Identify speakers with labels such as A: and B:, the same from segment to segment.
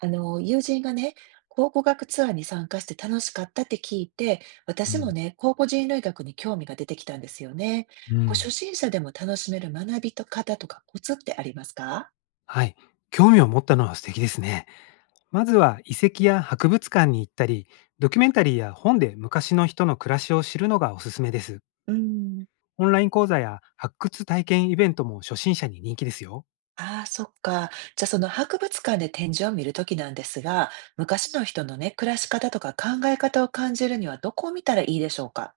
A: 友人がね、考古学ツアーに参加して楽しかったって聞いて、
B: う
A: 私も
B: ん、
A: ね、考古人類学に興味が出てきたんですよね。
B: う
A: こう
B: ん。
A: 初心者でも楽しめる学びと方とかコツってありますか？
B: はい。興味を持ったのは素敵ですね。まずは遺跡や博物館に行ったり、ドキュメンタリーや本で昔の人の暮らしを知るのがおすすめです。
A: うん、
B: オンライン講座や発掘体験イベントも初心者に人気ですよ。
A: ああそっか。じゃあその博物館で展示を見るときなんですが、昔の人のね、暮らし方とか考え方を感じるにはどこを見たらいいでしょうか？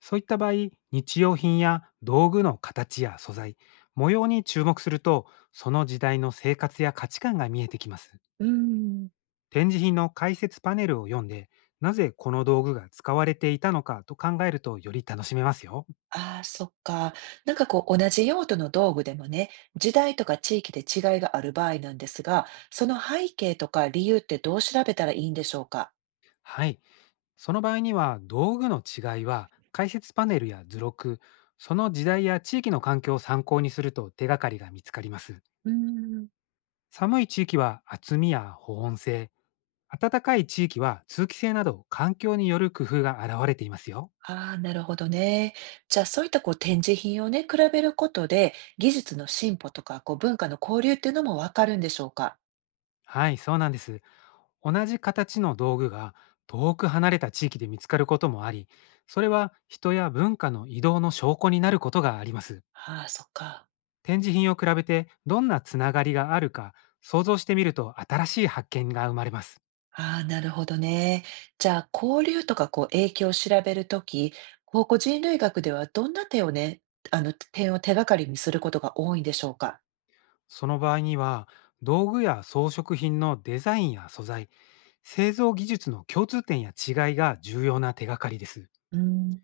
B: そういった場合、日用品や道具の形や素材、模様に注目すると、その時代の生活や価値観が見えてきます。
A: うん。
B: 展示品の解説パネルを読んで、なぜこの道具が使われていたのかと考えるとより楽しめますよ。
A: ああ、そっか。なんかこう同じ用途の道具でもね、時代とか地域で違いがある場合なんですが、その背景とか理由ってどう調べたらいいんでしょうか？
B: はい。その場合には道具の違いは解説パネルや図録、その時代や地域の環境を参考にすると手がかりが見つかります。
A: うーん、
B: 寒い地域は厚みや保温性、暖かい地域は通気性など環境による工夫が現れていますよ。
A: ああ、なるほどね。じゃあそういったこう展示品をね、比べることで技術の進歩とかこう文化の交流っていうのもわかるんでしょうか？
B: はい、そうなんです。同じ形の道具が遠く離れた地域で見つかることもあり、それは人や文化の移動の証拠になることがあります。
A: ああ、そっか。
B: 展示品を比べてどんなつながりがあるか想像してみると新しい発見が生まれます。
A: ああ、なるほどね。じゃあ、交流とかこう影響を調べるとき、考古人類学ではどんな点をね、点を手がかりにすることが多いんでしょうか？
B: その場合には道具や装飾品のデザインや素材、製造技術の共通点や違いが重要な手がかりです。
A: うん。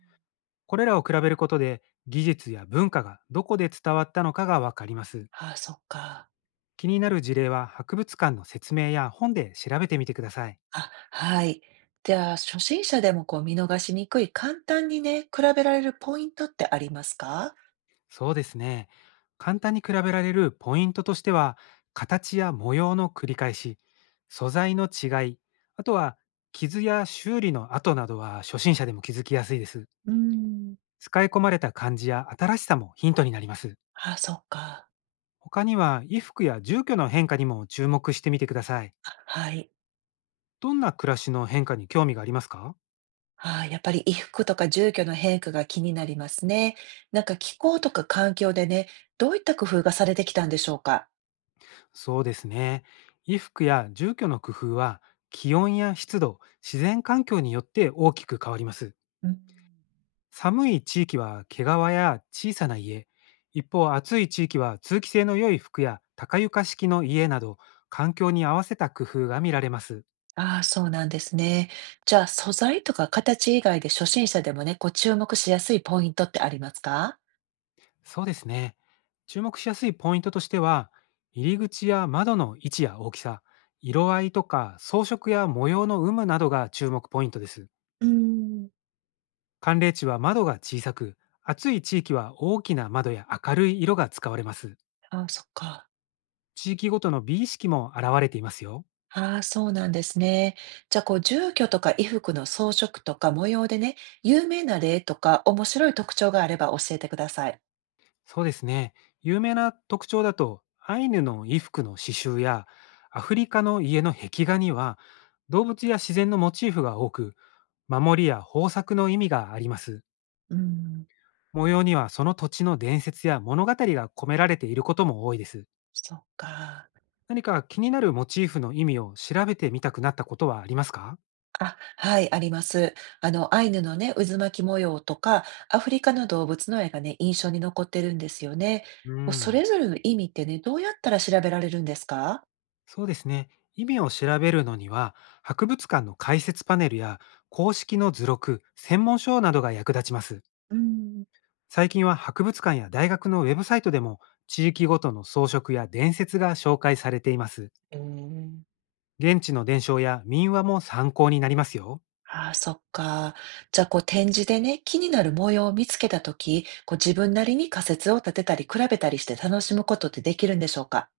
B: これらを比べることで技術や文化がどこで伝わったのかがわかります。
A: ああ、そっか。
B: 気になる事例は博物館の説明や本で調べてみてください。
A: あ、はい。じゃあ、初心者でもこう見逃しにくい、簡単にね、比べられるポイントってありますか？
B: そうですね。簡単に比べられるポイントとしては、形や模様の繰り返し、素材の違い、あとは傷や修理の跡などは初心者でも気づきやすいです。
A: うん。
B: 使い込まれた感じや新しさもヒントになります。
A: ああ、そっか。
B: 他には衣服や住居の変化にも注目してみてください。
A: あ、はい。
B: どんな暮らしの変化に興味がありますか？
A: ああ、やっぱり衣服とか住居の変化が気になりますね。なんか気候とか環境でね、どういった工夫がされてきたんでしょうか？
B: そうですね。衣服や住居の工夫は気温や湿度、自然環境によって大きく変わります。
A: うん。
B: 寒い地域は毛皮や小さな家、一方暑い地域は通気性の良い服や高床式の家など環境に合わせた工夫が見られます。
A: ああ、そうなんですね。じゃあ、素材とか形以外で初心者でもね、こう注目しやすいポイントってありますか？
B: そうですね。注目しやすいポイントとしては、入り口や窓の位置や大きさ、色合いとか装飾や模様の有無などが注目ポイントです。
A: うーん。
B: 寒冷地は窓が小さく、暑い地域は大きな窓や明るい色が使われます。
A: ああ、そっか。
B: 地域ごとの美意識も現れていますよ。
A: ああ、そうなんですね。じゃあ、こう住居とか衣服の装飾とか模様でね、有名な例とか面白い特徴があれば教えてください。
B: そうですね。有名な特徴だと、アイヌの衣服の刺繍や、アフリカの家の壁画には、動物や自然のモチーフが多く、守りや豊作の意味があります。
A: うーん。
B: 模様にはその土地の伝説や物語が込められていることも多いです。
A: そっか。
B: 何か気になるモチーフの意味を調べてみたくなったことはありますか？
A: あ、はい、あります。アイヌのね、渦巻き模様とか、アフリカの動物の絵がね、印象に残ってるんですよね。
B: う
A: こうそ
B: ん、
A: れぞれの意味ってね、どうやったら調べられるんですか？
B: そうですね。意味を調べるのには、博物館の解説パネルや公式の図録、専門書などが役立ちます。
A: うん、
B: 最近は博物館や大学のウェブサイトでも地域ごとの装飾や伝説が紹介されています。
A: うん。
B: 現地の伝承や民話も参考になりますよ。
A: ああ、そっか。じゃあ、こう展示でね、気になる模様を見つけたとき、こう自分なりに仮説を立てたり、比べたりして楽しむことってできるんでしょうか？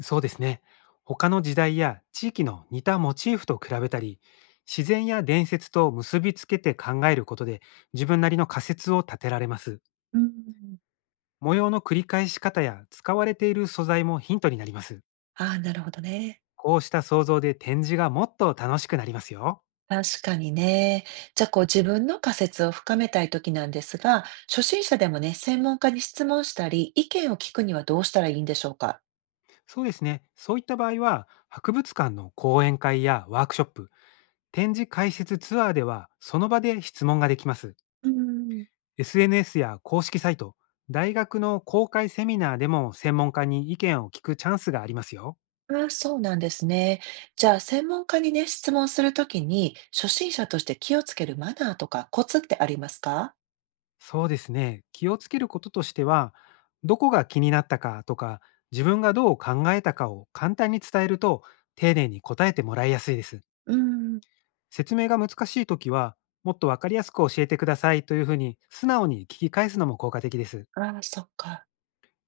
B: そうですね。他の時代や地域の似たモチーフと比べたり、自然や伝説と結びつけて考えることで自分なりの仮説を立てられます。
A: うん。
B: 模様の繰り返し方や使われている素材もヒントになります。
A: ああなるほどね。
B: こうした想像で展示がもっと楽しくなりますよ。
A: 確かにね。じゃあ、こう自分の仮説を深めたいときなんですが、初心者でもね、専門家に質問したり、意見を聞くにはどうしたらいいんでしょうか？
B: そうですね。そういった場合は、博物館の講演会やワークショップ、展示解説ツアーでは、その場で質問ができます。
A: うん、
B: SNS や公式サイト、大学の公開セミナーでも専門家に意見を聞くチャンスがありますよ。
A: ああ、そうなんですね。じゃあ、専門家にね、質問するときに、初心者として気をつけるマナーとかコツってありますか？
B: そうですね。気をつけることとしては、どこが気になったかとか、自分がどう考えたかを簡単に伝えると、丁寧に答えてもらいやすいです。
A: うん、
B: 説明が難しいときは、もっとわかりやすく教えてくださいというふうに素直に聞き返すのも効果的です。
A: ああ、そっか。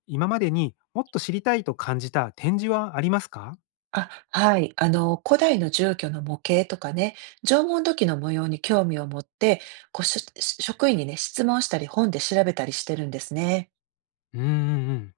B: 今までにもっと知りたいと感じた展示はありますか？
A: あ、はい。古代の住居の模型とかね、縄文土器の模様に興味を持って、こう、し職員にね、質問したり、本で調べたりしてるんですね。
B: うんうんうん。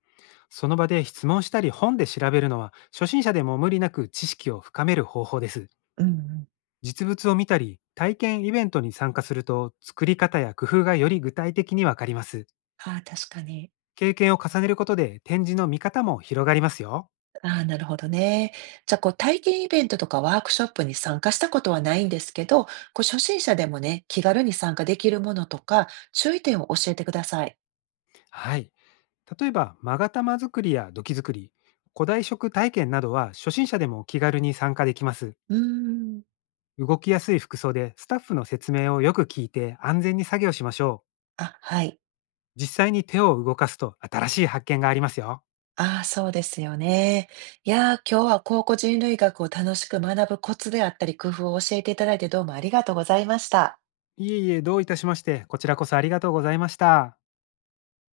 B: その場で質問したり本で調べるのは初心者でも無理なく知識を深める方法です。
A: うんうん。
B: 実物を見たり体験イベントに参加すると作り方や工夫がより具体的にわかります。
A: ああ、確かに。
B: 経験を重ねることで展示の見方も広がりますよ。
A: ああ、なるほどね。じゃあ、こう、体験イベントとかワークショップに参加したことはないんですけど、こう、初心者でもね、気軽に参加できるものとか、注意点を教えてください。
B: はい。例えば、勾玉作りや土器作り、古代食体験などは初心者でも気軽に参加できます。
A: うーん。
B: 動きやすい服装でスタッフの説明をよく聞いて安全に作業しましょ
A: あ、はい。
B: う。実際に手を動かすと新しい発見がありますよ。
A: ああ、そうですよね。いやー、今日は考古人類学を楽しく学ぶコツであったり、工夫を教えていただいてどうもありがとうございました。
B: いえいえ、どういたしまして、こちらこそありがとうございました。